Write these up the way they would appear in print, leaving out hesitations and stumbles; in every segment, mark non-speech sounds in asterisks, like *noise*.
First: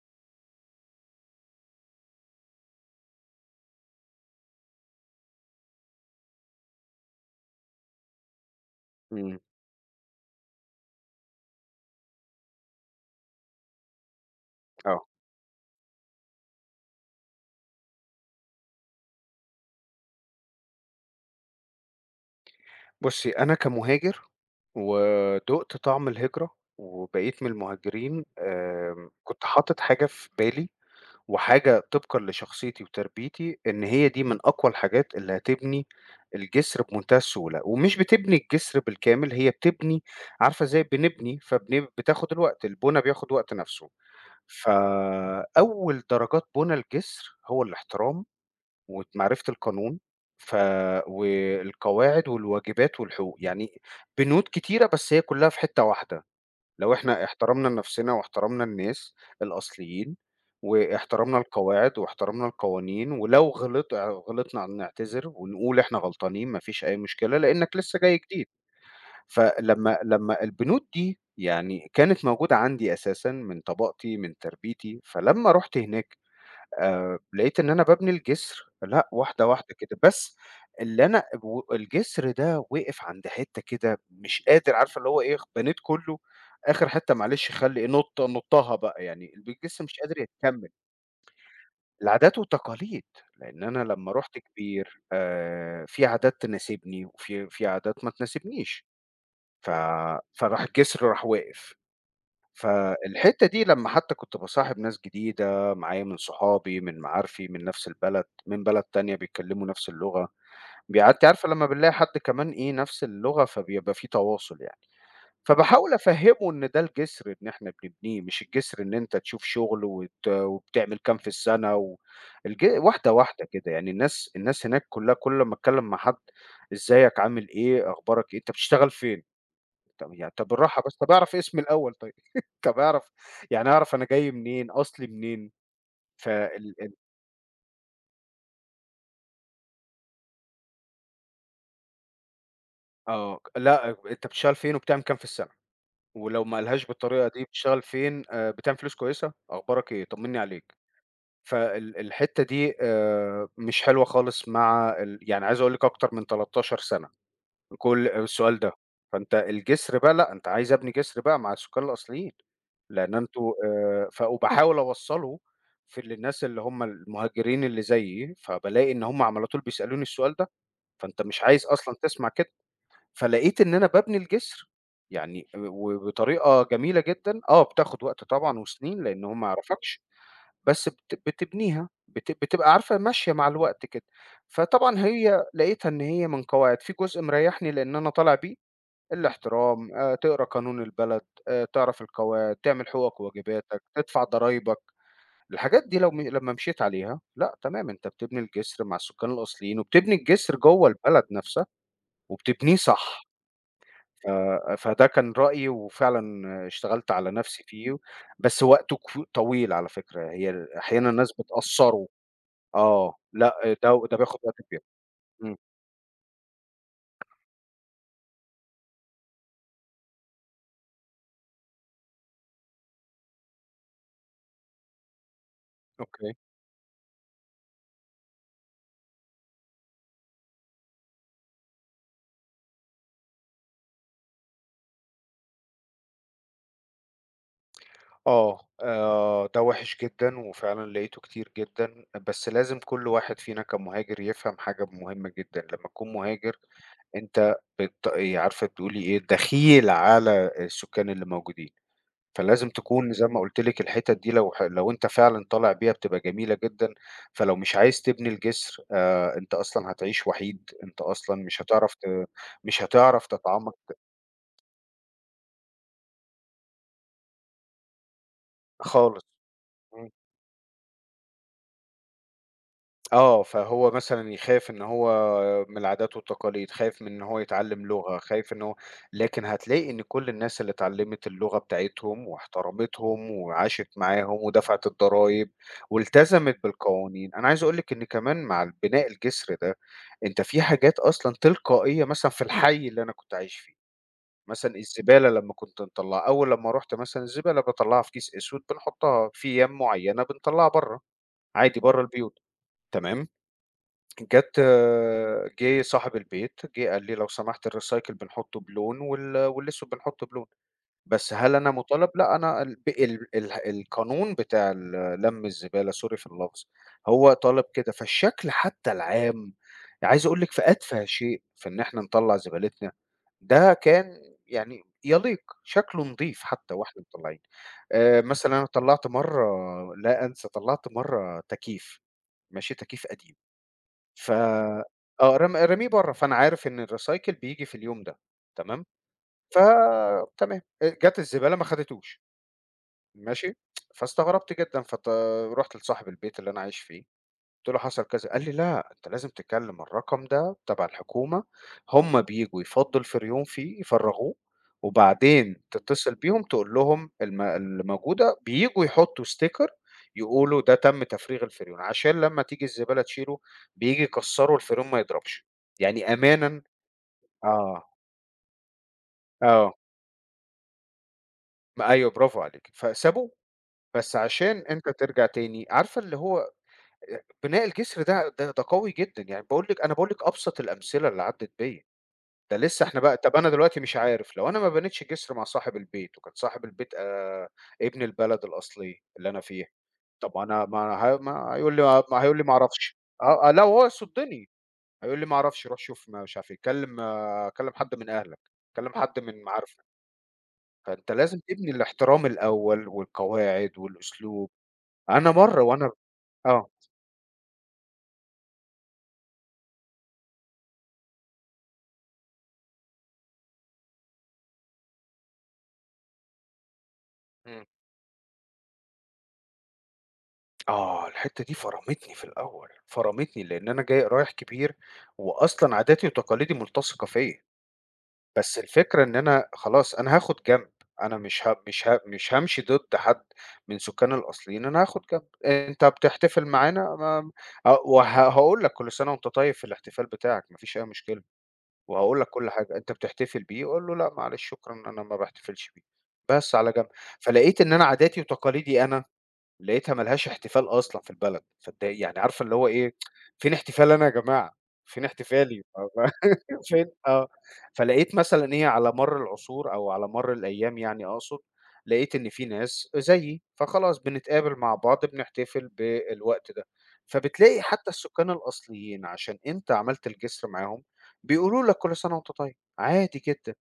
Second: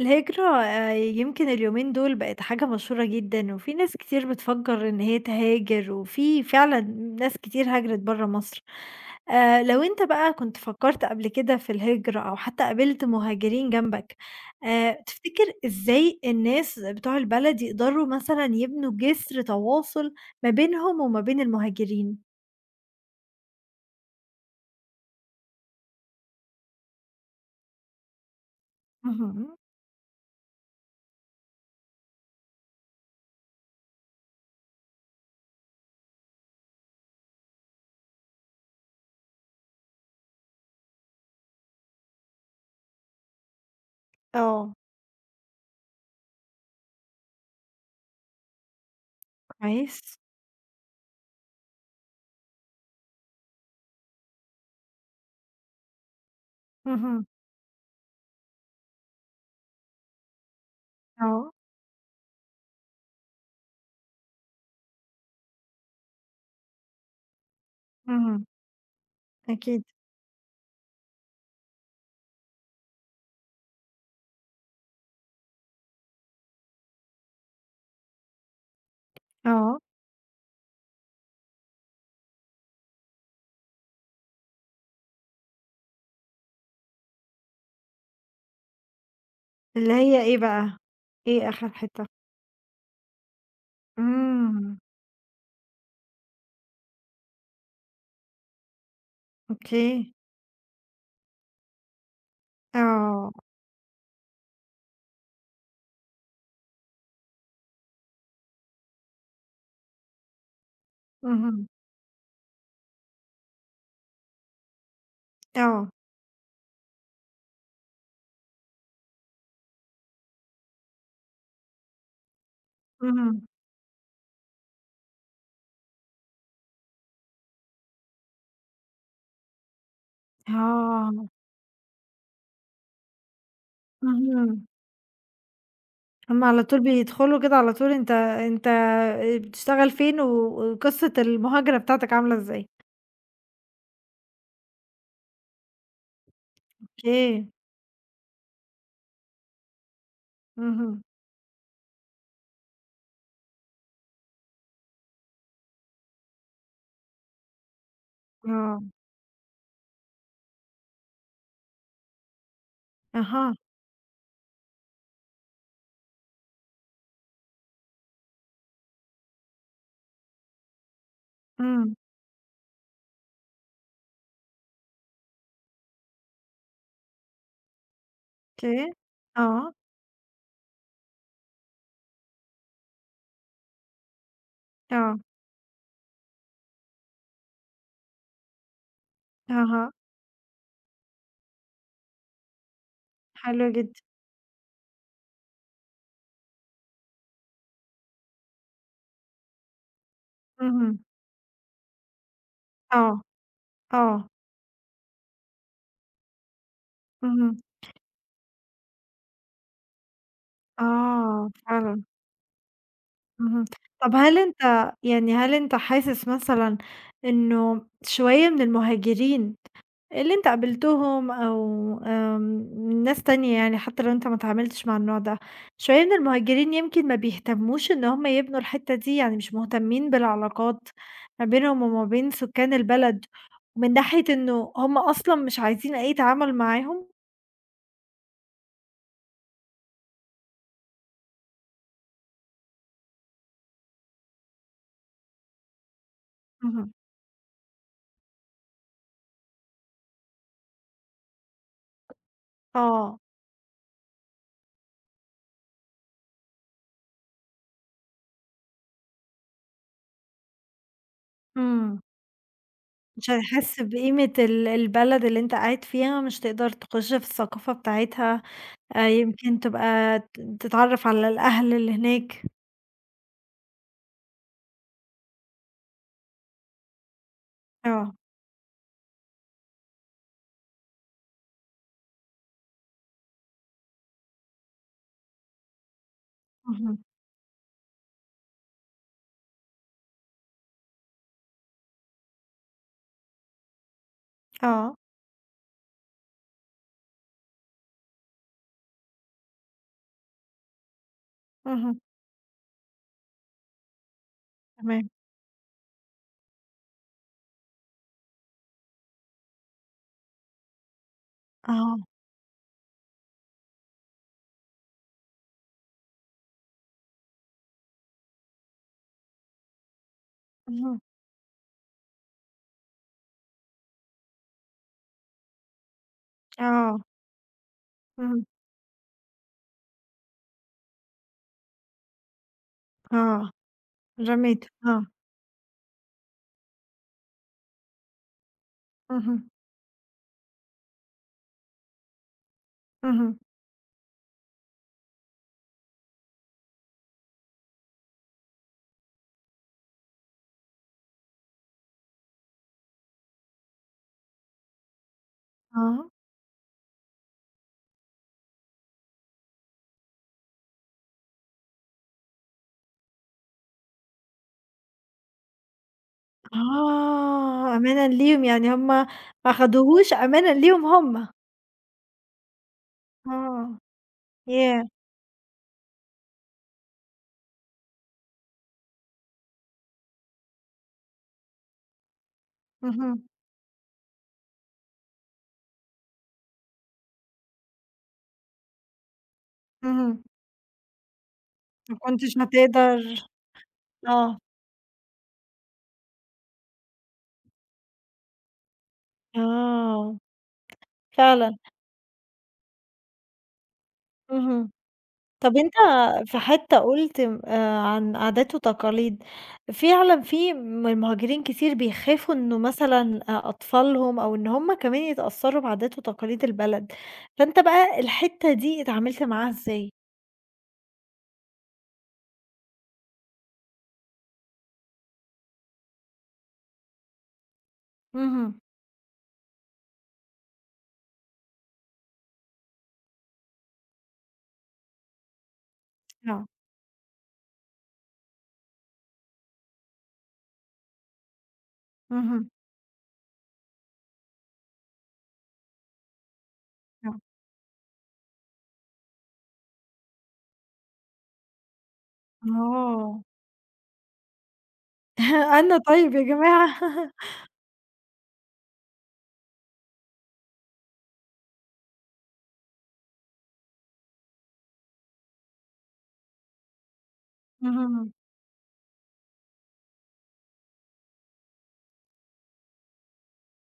الهجرة يمكن اليومين دول بقت حاجة مشهورة جدًا، وفي ناس كتير بتفكّر إن هي تهاجر، وفي فعلًا ناس كتير هاجرت برّه مصر. إمم، لو أنت بقى كنت فكّرت قبل كده في الهجرة أو حتى قابلت مهاجرين جنبك، آه. تفتكر إزاي الناس بتوع البلد يقدروا مثلًا يبنوا جسر تواصل ما بينهم وما بين المهاجرين؟ بُصّي، أنا كمهاجر ودُقت طعم الهجرة وبقيت من المهاجرين، كنت اهم، حاطط حاجة في بالي وحاجة طبقًا لشخصيتي وتربيتي، إن هي دي من أقوى الحاجات اللي هتبني الجسر بمنتهى السهولة، ومش بتبني الجسر بالكامل، هي بتبني عارفة إزاي بنبني، بتاخد الوقت، البُنا بياخد وقت نَفْسه. آه، فأول درجات بُنا الجسر هو الاحترام ومعرفة القانون كويس. ف والقواعد والواجبات والحقوق، يعني بنود كتيرة بس هي كلّها في حتّة واحدة، لو إحنا اهم، احترمنا نَفْسنا واحترمنا الناس الأصليين، واحترمنا آه، القواعد واحترمنا القوانين، ولو غلطنا نعتذر ونقول إحنا غلطانين، ما فيش أي مشكلة لإنّك لسّه جاي اهم، جديد. أكيد، فلمّا البنود دي يعني كانت موجودة عندي أساسًا من طباقتي، من تربيتي، فلمّا رُحت هناك لقيت إن أنا بابني الجسر، لأ، واحدة، واحدة آه. كده، بس اللي أنا و الجسر ده وقف عند حتّة كده، مش قادر، عارفة اللي هو إيه، بنيت كلّه، آخر حتّة معلش خلّي إيه، نُطّها بقى يعني، الجسر اللي مش قادر هي إيه يكمّل. بقى؟ إيه آخر حتّة؟ العادات والتقاليد، لإن أنا لمّا رُحت إمم، كبير، في عادات تناسبني وفي عادات ما تناسبنيش. ف أوكي، فراح الجسر راح واقف. آه، فالحتّة دي لمّا حتى كنت باصاحب ناس جديدة معايا من صحابي، من معارفي، من نفس البلد، من بلد تانية بيتكلّموا نفس اللغة، أنتِ عارفة لمّا اهم، بنلاقي حد كمان إيه نفس اللغة، فبيبقى في تواصل يعني. آه، فباحاول أفهّمه إن ده الجسر إن إحنا بنبنيه، مش الجسر إن أنت تشوف شغل وبتعمل كام في السَنة و واحدة، اهم، واحدة كده، يعني الناس هناك كُلّها، كل ما أتكلّم مع حد، إزيك، عامل إيه، أخبارك إيه، أنت بتشتغل فين؟ طب يعني طب بالراحة بس، طب آه، أعرف اسمي الأول طيب، *laughs* طب أعرف يعني أعرف، أنا جاي اهم، منين، أصلي منين، هُم على طول فال ال بيدخلوا كده على طول، أنت بتشتغل فين و وقصة المهاجرة بتاعتك عاملة إزاي؟ آه، لأ، أنت بتشتغل فين وبتعمل كام في السنة، ولو ما قالهاش بالطريقة دي، أوكي، بتشتغل فين، بتعمل فلوس كويسة، أخبارك إيه، طمنّي عليك، اهم، الحتّة دي مش حلوة خالص مع يعني عايز أقول لِك أكتر من 13 سنة. كل السؤال ده، آه، فأنت الجسر بقى لأ، أنت عايز أبني جسر بقى مع السكان الأصليين، لأن أنتم أها، ف وباحاول أوصّله للناس اللي هم المهاجرين اللي زيي، فبالاقي إن هم على طول بيسألوني السؤال ده، فأنت مش عايز إمم، أصلًا تسمع كده، فلقيت إن أنا بابني الجسر، يعني وبطريقة جميلة جدًا، آه بتاخد وقت طبعًا أوكي، وسنين لأن هو ما آه، يعرفكش، بس بتبنيها، بتبقى عارفة ماشية مع الوقت كده، فطبعًا آه، هي لقيتها إن هي من قواعد، في جزء مريحني لأن أنا طالع بيه الاحترام، أها، تقرا قانون البلد، تعرف القواعد، تعمل حقوقك حلو وواجباتك، جدًا، تدفع ضرايبك. الحاجات دي لو م لمّا مشيت عليها، لأ، تمام، أنت بتبني الجسر مع السكان الأصليين، وبتبني الجسر جوّه اهم، البلد نفسها، وبتبنيه آه، صح. ف آه، فده كان رأيي وفعلًا اشتغلت على اهم، نفسي فيه، بس وقته طويل على فكرة، هي ال أحيانًا الناس آه، فعلًا. بتقصّره. آه، اهم. لأ طب ده هل بياخد وقت كبير. أنت يعني هل إمم، أنت حاسس مثلًا إنه شوية من المهاجرين اللي أنت قابلتهم أو، ناس تانية يعني حتى لو أنت ما اتعاملتش مع النوع ده، شوية من أوكي. المهاجرين يمكن ما بيهتموش إن هم يبنوا الحتّة دي، يعني مش مهتمين بالعلاقات ما بينهم وما بين سكان البلد، من ناحية إنه هم أصلًا مش عايزين أي تعامل معاهم؟ آه، ده وِحِش جدًا وفعلًا لقيته كتير جدًا، بس لازم كل واحد فينا كمهاجر يفهم حاجة مهمة جدًا، لمّا تكون مهاجر اهم. أنت إيه، عارفة تقولي إيه، دخيل على السُكّان اللي موجودين، فلازم تكون آه، زي ما قُلت لِك الحتت دي لو أنت فعلًا طالع بيها بتبقى جميلة جدًا، فلو مش عايز تبني الجسر أنت أصلًا هتعيش وحيد، أنت أصلًا إمم. مش هتعرف مش تتعمق هتحس بقيمة البلد اللي أنت قاعد فيها، مش تقدر تخش في الثقافة بتاعتها، خالص. يمكن إمم. تبقى تتعرّف على الأهل اللي هناك. آه، فهو مثلًا يخاف إن هو من العادات والتقاليد، خايف من إن هو يتعلّم آه، لغة، خايف إن هو، لكن هتلاقي إن كل الناس اللي اتعلّمت اللغة بتاعتهم واحترمتهم وعاشت معاهم ودفعت الضرايب والتزمت اهم، بالقوانين، أنا عايز أقول لِك إن كمان مع بناء الجسر ده، أنت في حاجات أصلًا تلقائية، مثلًا في الحي اللي أنا كنت عايش فيه، مثلًا آه، الزبالة لمّا كنت نطلّعها، أول لمّا رُحت مثلًا الزبالة باطلّعها في كيس أسود، بنحطّها في أيام معيّنة بنطلّعها برّه، عادي برّه اهم، البيوت، تمام؟ جات تمام، جِه صاحب البيت، جِه قال لي: "لو سمحت الrecycle بنحطه بلون والأسود بنحطه بلون." بس هل أنا آه، مطالب؟ لأ، أنا ال ب ال ال القانون بتاع لَم الزبالة sorry في اللفظ، هو طالب كده، فالشكل حتى العام، عايز أقول لِك في اهم، أتفه شيء في إن إحنا نطلّع زبالتنا، ده كان يعني يليق، شكله نضيف حتى آه، وإحنا مطلّعين. اهم، مثلًا أنا طلّعت مرّة لا أنسى، طلّعت مرّة تكييف، ماشي، تكييف قديم. آه، ف رميته، آه، آه، راميه برّه، فأنا عارف إن الrecycle بييجي في اليوم ده، تمام، اهم، فتمام، جات الزبالة ما خدتوش، اهم، ماشي، فاستغربت جدًا، رُحت لصاحب البيت اللي أنا عايش فيه، قُلت له: "حصل كذا." قال لي: "لأ، أنت لازم تكلّم الرقم ده تبع الحكومة، هم بييجوا يفضّوا الفريون فيه يفرّغوه، وبعدين آه، تتصل بيهم تقول لهم اللي موجودة بييجوا يحطّوا sticker يقولوا ده تم تفريغ الفريون، عشان لمّا تيجي الزبالة تشيله بييجي يكسّروا الفريون ما يضربش." يعني أمانًا، آه، آه، أمانًا ليهم، يعني هُم ما آه، أخدوهوش أمانًا ليهم هُم، ما أيوه برافو عليكِ، فسابوه، آه، بس عشان ياه! أنت ترجع تاني عارفة اللي هو بناء الجسر ده، قوي جدًا، يعني باقول لِك، أنا باقول لِك أبسط الأمثلة اللي عدّت بيّا. ده لسه، إحنا بقى، اهم، طب أنا دلوقتي مش عارف، لو أنا ما بنيتش جسر مع صاحب البيت وكان صاحب البيت ابن البلد الأصلية اللي أنا فيها، اهم، طب أنا ما ه ما هيقول لي ما ما هيقول كنتش لي ما هتقدر، أعرفش، آه، آه، لا وهو آه، يصدّني، هيقول لي ما أعرفش، روح شوف، ما مش عارف إيه، كلّم حد من أهلك، كلّم حد من معارفك، آه، فأنت لازم فعلًا. تبني الاحترام الأول والقواعد والأسلوب. اهم. أنا طب مرّة أنت، وأنا في آه، حتّة قُلت عن عادات وتقاليد، فعلًا في مهاجرين كتير بيخافوا إنه مثلًا أطفالهم أو إن هم كمان يتأثّروا بعادات وتقاليد البلد، فأنت إمم، بقى الحتّة دي اتعاملت معاها إزاي؟ آه، الحتّة دي فرَمتني في الأول، فرَمتني لإن أنا جاي رايح كبير وأصلًا عاداتي وتقاليدي ملتصقة فيّا. بس اهم، الفكرة إن أنا خلاص أنا هاخد جنب، أنا مش هامشي ضد حد من سكان الأصليين، أنا هاخد جنب، أنت بتحتفل آه، معانا، ما ه وه هاقول لك كل سنة وأنت طيب في الاحتفال بتاعك، ما فيش أي مشكلة، وهاقول لك كل اهم، حاجة، أنت بتحتفل بيه؟ قُل له لأ معلش شكرًا أنا ما باحتفلش بيه، بس على جنب. آه، فلقيت إن أنا عاداتي وتقاليدي أنا لقيتها ما لهاش احتفال أصلًا في البلد، فاتضايق يعني عارفة اللي هو إيه، آه. فين احتفالي أنا يا جماعة، فين *laughs* احتفالي أنا طيب يا *laughs* جماعة. فين *laughs* آه، فلقيت مثلًا إيه على مَر العصور أو على مَر الأيام، يعني أقصد، لقيت إن في ناس زيي، فخلاص بنتقابل مع بعض بنحتفل بالوقت ده، فبتلاقي حتى اهم. السكان الأصليين عشان أنت عملت الجسر معاهم، بيقولوا لك كل سنة وأنت طيب، عادي جدًا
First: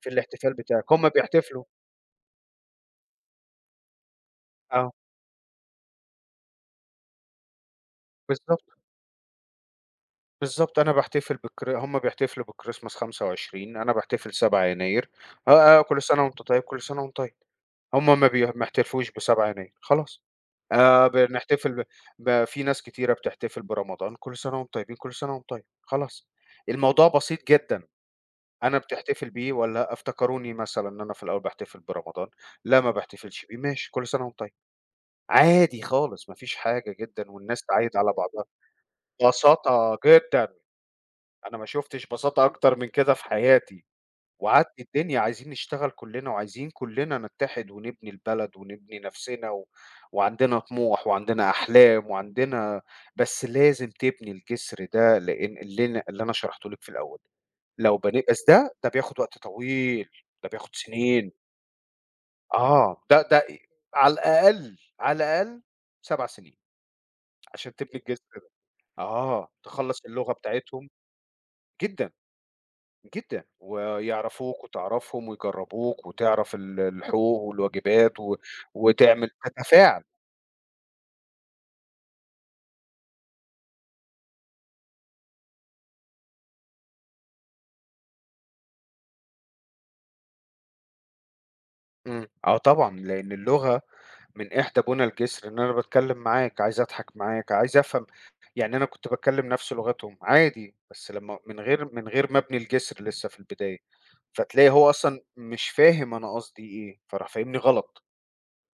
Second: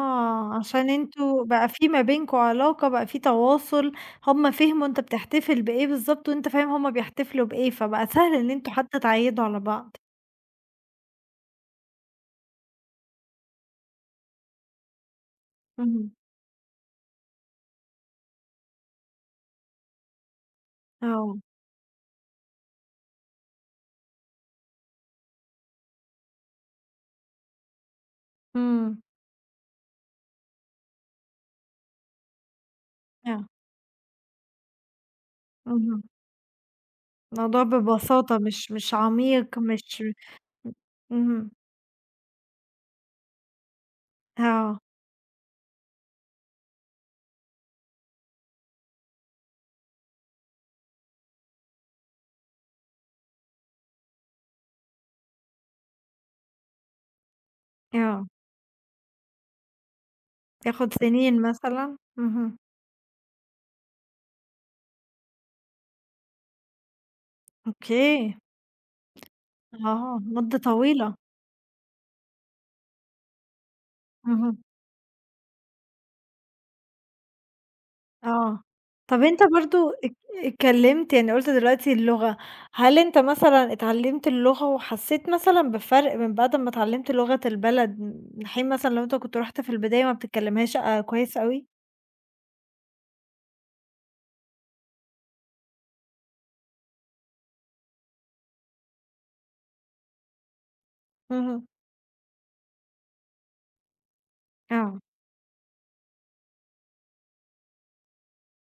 في الاحتفال عشان بتاعك، هُم أنتم بيحتفلوا بقى في ما بينكم علاقة، بقى في تواصل، هُم فهموا آه، أنت بتحتفل بإيه بالضبط وأنت فاهم هُم بيحتفلوا بإيه، فبقى سهل إن بالضبط. أنتم حتى تعيّدوا على بعض. بالضبط، أنا باحتفل هُم بيحتفلوا بالChristmas 25، أنا باحتفل 7 يناير، آه، آه، كل اهم. سنة وأنت طيب، كل سنة وأنت طيب. هُم ما يحتفلوش ب7 يناير، خلاص. آه، بنحتفل ب ب في ناس كتيرة بتحتفل برمضان، كل سنة وأنتم طيبين، كل سنة وأنتم طيب، خلاص. الموضوع بسيط جدًا، أنا إمم، بتحتفل بيه والّا لأ؟ افتكروني مثلًا إن أنا في الأول باحتفل برمضان، لا ما باحتفلش آه، بيه، ماشي، كل سنة وأنتم طيب. عادي اهم، خالص، ما فيش حاجة جدًا، والناس الموضوع تعايد على ببساطة بعضها، مش عميق بساطة مش جدًا. اهم، أنا ما شُفتش بساطة أكتر من كده في حياتي، وعدِّي آه، الدنيا عايزين نشتغل كلّنا، وعايزين كلّنا نتّحد ونبني البلد ونبني نَفْسنا، وعندنا طموح وعندنا أحلام وعندنا، بس لازم تبني الجسر ده لإن اللي أنا شرحته لِك في الأول، لو بني آه، بس ده، ده بياخُد وقت طويل، ده بياخُد ياخد سنين، سنين مثلًا، اهم، آه، ده ده إ على الأقل، على الأقل 7 سنين عشان تبني الجسر أوكي، ده، آه، تخلّص آه، اللغة مدة بتاعتهم، طويلة، جدًا. جدًا، ويعرفوك اهم. وتعرفهم ويجرّبوك وتعرف الحقوق والواجبات آه. طَب وتعمل أنت برضه تتفاعل. ات اتكلّمت، يعني قُلت دلوقتي اللغة، هل أنت مثلًا اتعلّمت اللغة وحسّيت مثلًا بفرق من بعد أمّا اتعلّمت لغة البلد، من حين مثلًا لو أنت كنت رُحت في البداية ما بتتكلّمهاش كويس أوي؟ إمم. آه طبعًا، لإن اللغة من إحدى بُنى الجسر إن أنا باتكلّم معاك، عايز أضحك معاك، عايز أفهم، يعني أنا كنت باتكلّم نَفْس لغتهم عادي، بس لمّا اهم. من غير ما أبني الجسر لسه في البداية، فتلاقي هو آه. أصلًا مش فاهم أنا قصدي إيه، فراح فاهمني غلط،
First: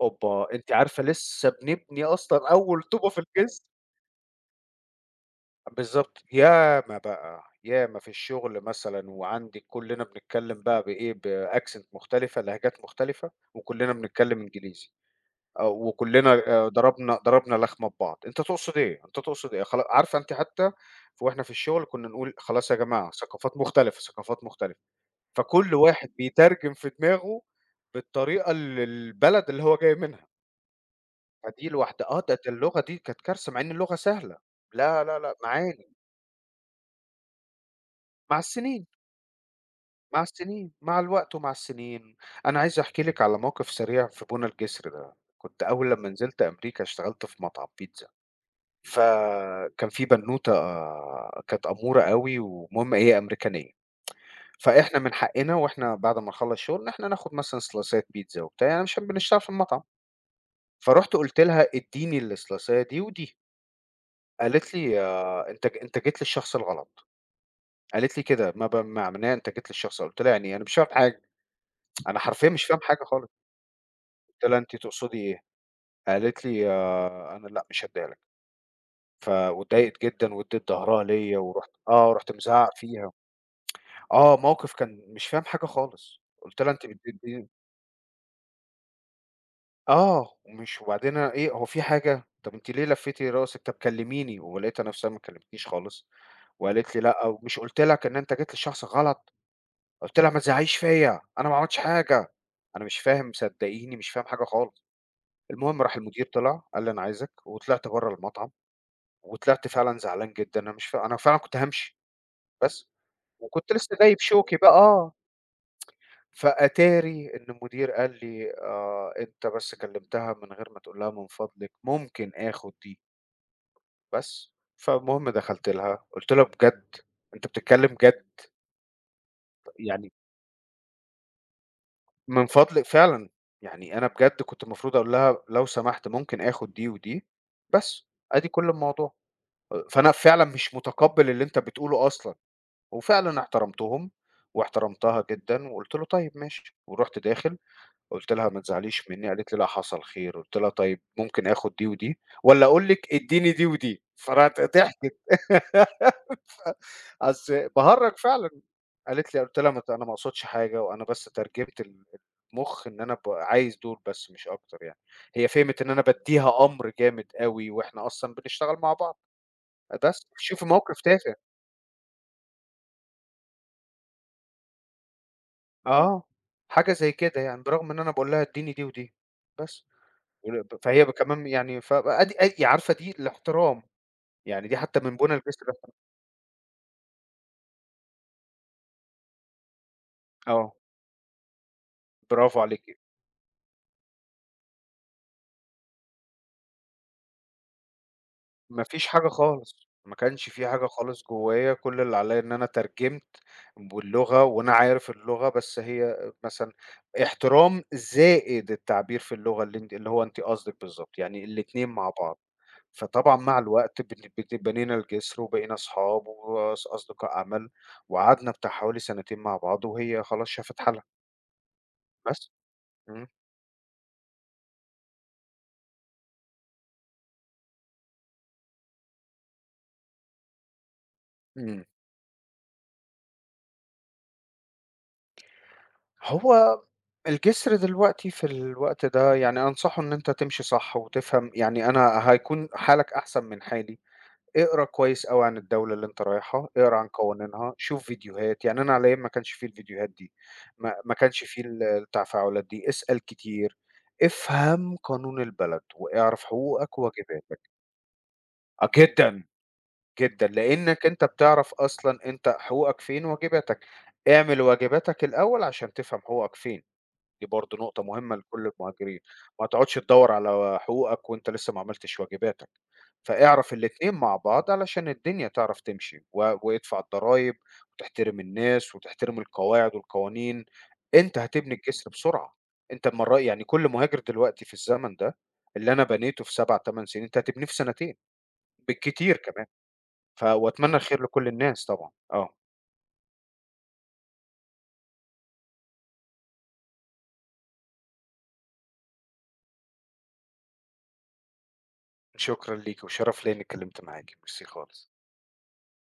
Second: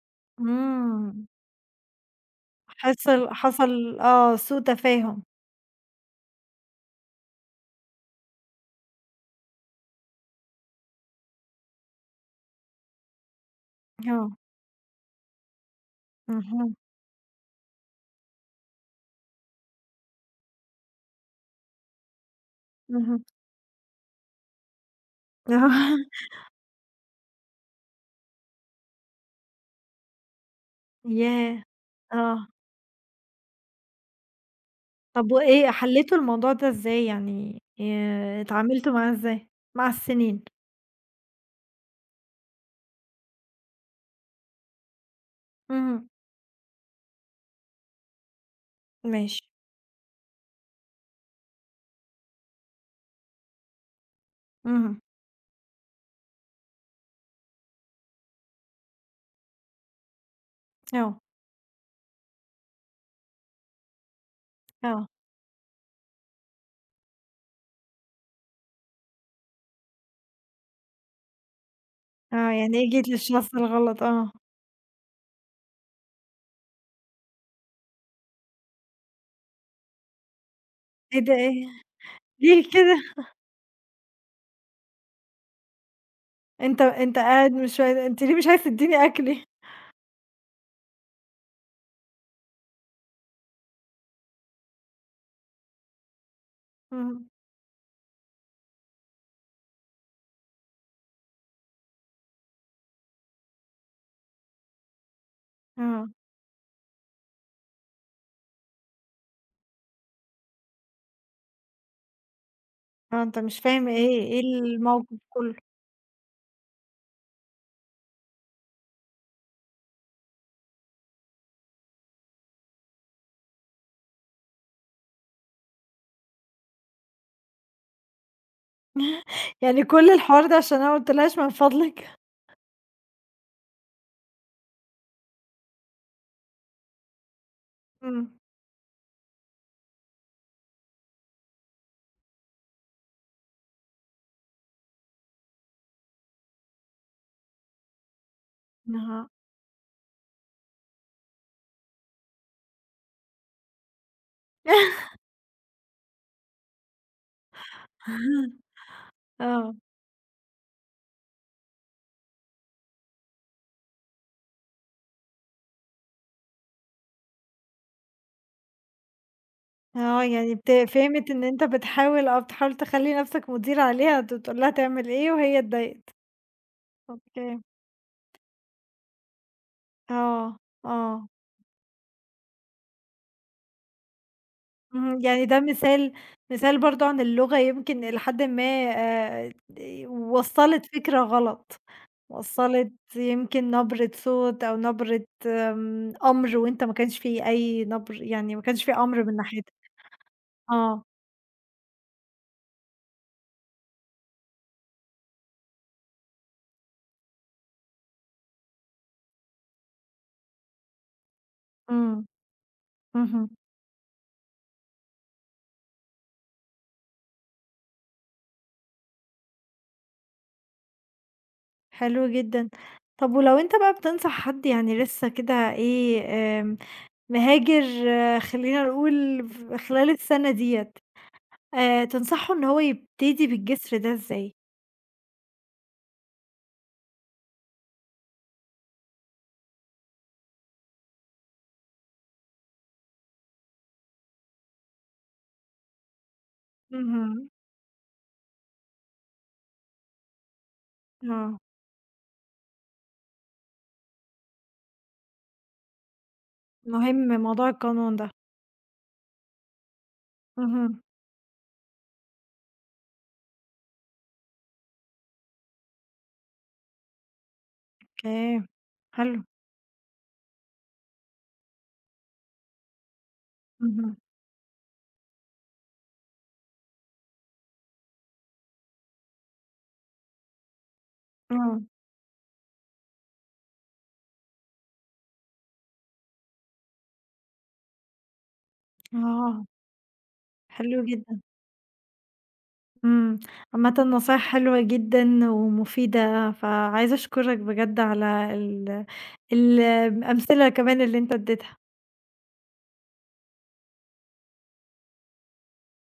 أوبا! أنتِ عارفة إمم. لسه بنبني أصلًا أول طوبة في حصل الجسر. حصل آه، سوء تفاهم. بالضبط، ياما بقى، ياما في الشغل مثلًا وعندي كلّنا بنتكلّم بقى بإيه، بaccent مختلفة، لهجات مختلفة، وكلّنا آه. بنتكلّم إنجليزي، آه، وكلّنا اهم، ضربنا لخمة ببعض، أنت تقصد إيه، أنت تقصد إيه، خلا عارفة أنتِ حتى وإحنا في الشغل كنّا نقول خلاص يا جماعة، اهم. ثقافات مختلفة، ثقافات مختلفة، آه. فكل *laughs* واحد بيترجم في دماغه بالطريقة اللي البلد اللي هو جاي منها، ياه! فدي لوحدها، ده آه. اللغة دي كانت كارثة مع إن اللغة سهلة، لا، لا، طَب لأ وإيه معاني. حلّيتوا الموضوع ده إزاي؟ يعني مع السنين. اتعاملتوا معاه إزاي مع مع السنين؟ السنين، مع الوقت ومع السنين. أنا عايز أحكي لِك على موقف سريع في بونا الجسر ده. كنت أول لمّا اهم. نزلت أمريكا اشتغلت في مطعم بيتزا، ماشي. فكان في بنوتة، كانت أمورة أوي والمهم هي أمريكانية، فإحنا اهم. من حقنا وإحنا بعد ما نخلّص شغل إن إحنا ناخد مثلًا سلايسات بيتزا وبتاع يعني عشان بنشتغل في المطعم. فرُحت آه، قُلت لها: "ادّيني السلايساية دي ودي." قالت لي: آه، "آه، أنت جيت للشخص الغلط." قالت لي كده، ما ما معناه أنت جيت للشخص، قُلت لها: "يعني إيه؟" أنا مش فاهم حاجة، أنا حرفيًا آه، مش يعني فاهم إيه حاجة جيت خالص. للشخص الغلط؟ آه. قُلت لها: "أنتِ تقصدي إيه؟" قالت لي: أنا لأ مش هادّيها لك." واتضايقت جدًا وادّت ضهرها إيه ده؟ ليّا، إيه، ورُحت آه، رُحت ليه مزعّق فيها. كده؟ موقف كان مش فاهم حاجة خالص. قُلت لها: أنت "أنتِ أنت بتدّيني" قاعد مش عاي أنت ليه مش عايز تدّيني أكلي؟ وبعدين أنا إيه، هو في حاجة؟ طب أنتِ ليه لفّيتِ راسِك؟ طب كلّميني، ولقيتها نَفْسها ما كلّمتنيش خالص، وقالت لي: "لأ، اهم. ومش قُلت لك إن أنت جيت للشخص غلط؟" قُلت لها: "ما تزعّقيش فيّا، أنا ما عملتش حاجة." أنا مش فاهم، صدّقيني مش فاهم حاجة خالص. المهم راح آه، المدير طلع قال لي: "أنا عايزك." وطلعت برّه المطعم. وطلعت فعلًا زعلان جدًا، أنا مش ف أنا فعلًا كنت هامشي، بس آه، أنت مش وكنت فاهم لسه جايب إيه شوكي بقى، آه، الموقف كلّه، فأتاري إن المدير قال لي: أنت بس كلمتها من غير ما تقول لها من فضلِك ممكن آخد دي." بس، فالمهم دخلت لها قُلت لها: "بجد، أنت بتتكلم جد؟ يعني كل يعني الحوار ده عشان أنا ما قُلتلهاش من فضلِك؟ من فضلِك" فعلًا، يعني أنا بجد كنت المفروض أقول لها لو سمحت ممكن آخد دي ودي، بس، إمم. أدي كل الموضوع، فأنا فعلًا مش متقبّل اللي أنت بتقوله أصلًا. وفعلًا احترمتهم واحترمتها جدًا، وقُلت له: "طيب ماشي." ورُحت داخل قُلت لها: "ما تزعليش منّي." آه. قالت لي: "لأ، حصل خير." قُلت لها: "طيب ممكن آخُد دي ودي والّا أقول لِك ادّيني دي ودي؟" فراحت ضحكِت *laughs* ف أصل باهرّج فعلًا. *laughs* قالت لي، قُلت لها: آه، "ما ت أنا ما أقصدش حاجة وأنا بس ترجمت المُخ إن أنا عايز دول بس مش أكتر يعني." هي فهمِت إن أنا بادّيها أمر جامد أوي وإحنا أصلًا بنشتغل مع بعض. آه، بس يعني شوفي موقف فهمِت تافه. إن أنت بتحاول، بتحاول تخلّي نَفْسك مدير عليها، تقول لها تعمل إيه وهي اتضايقت. آه، حاجة زي كده يعني، أوكي. برغم إن أنا باقول لها ادّيني دي ودي، بس آه، ول ب فهي ب آه. كمان يعني أدي يعني عارفة دي الاحترام، يعني دي حتى من اهم، بُنى يعني ده الجسر، مثال برضه عن اللغة يمكن إلى حدٍ ما، آه، وصّلت فكرة غلط، برافو عليكِ، وصّلت يمكن نبرة صوت أو نبرة، أمر وأنت ما كانش في أي يعني ما ما كانش في فيش أمر حاجة من ناحيتك، خالص، ما كانش في حاجة آه، خالص جوايا، كل اللي عليّا إن أنا ترجمت واللغة، وأنا عارف اللغة، بس هي مثلًا احترام زائد التعبير في اللغة اللي أنتِ اللي هو أنتِ قصدِك بالضبط، يعني الاتنين مع إمم، بعض. فطبعًا اهم، مع الوقت بن بن بنينا الجسر وبقينا أصحاب أصدقاء عمل، وقعدنا بتاع حوالي سنتين مع بعض، وهي خلاص شافت إمم. حالها، حلو بس. جدًا. إمم. طب ولو أنت بقى بتنصح حد، يعني لسه كده، إيه، آمم، مهاجر، آه، خلّينا نقول ف خلال السنة ديّة، إمم. تنصحه إن هو يبتدي بالجسر ده إزاي؟ هو الجسر دلوقتي في الوقت ده يعني أنصحه إن أنت تمشي صح وتفهم، يعني أنا هيكون حالك أحسن من حالي. اقرا كويس أوي عن الدولة اللي أنت رايحها، اقرا عن اهم. قوانينها، شوف فيديوهات، يعني أنا على أيام ما كانش في الفيديوهات دي، ما ما كانش آه، في التفاعلات دي، اسأل كتير، افهم قانون البلد واعرف حقوقك مهم موضوع وواجباتك. القانون ده. آه جدًا، جدًا، اهم، لإنك أنت بتعرف أصلًا أنت حقوقك فين وواجباتك، اعمل واجباتك الأول عشان تفهم حقوقك فين. دي برضه نقطة مهمة أوكي، لكل المهاجرين، حلو، ما تقعدش تدوّر على حقوقك وأنت لسه ما عملتش واجباتك، فاعرف الاتنين اهم، مع بعض علشان الدنيا تعرف تمشي، وادفع الضرايب وتحترم الناس وتحترم القواعد والقوانين، أنت هتبني إمم، الجسر بسرعة، أنت أمّا يعني كل مهاجر دلوقتي في الزمن ده اللي أنا بنيته في 7، 8 سنين أنت هتبنيه في سنتين بالكتير كمان، آه، وأتمنى حلو الخير جدًا، لكل الناس طبعًا، آه، إمم، عامةً نصايح حلوة جدًا ومفيدة، فعايزة أشكرك بجد على الأمثلة كمان اللي أنت اديتها. شكرًا ليكِ وشرف ليّا إني اتكلمت معاكِ، ميرسي خالص.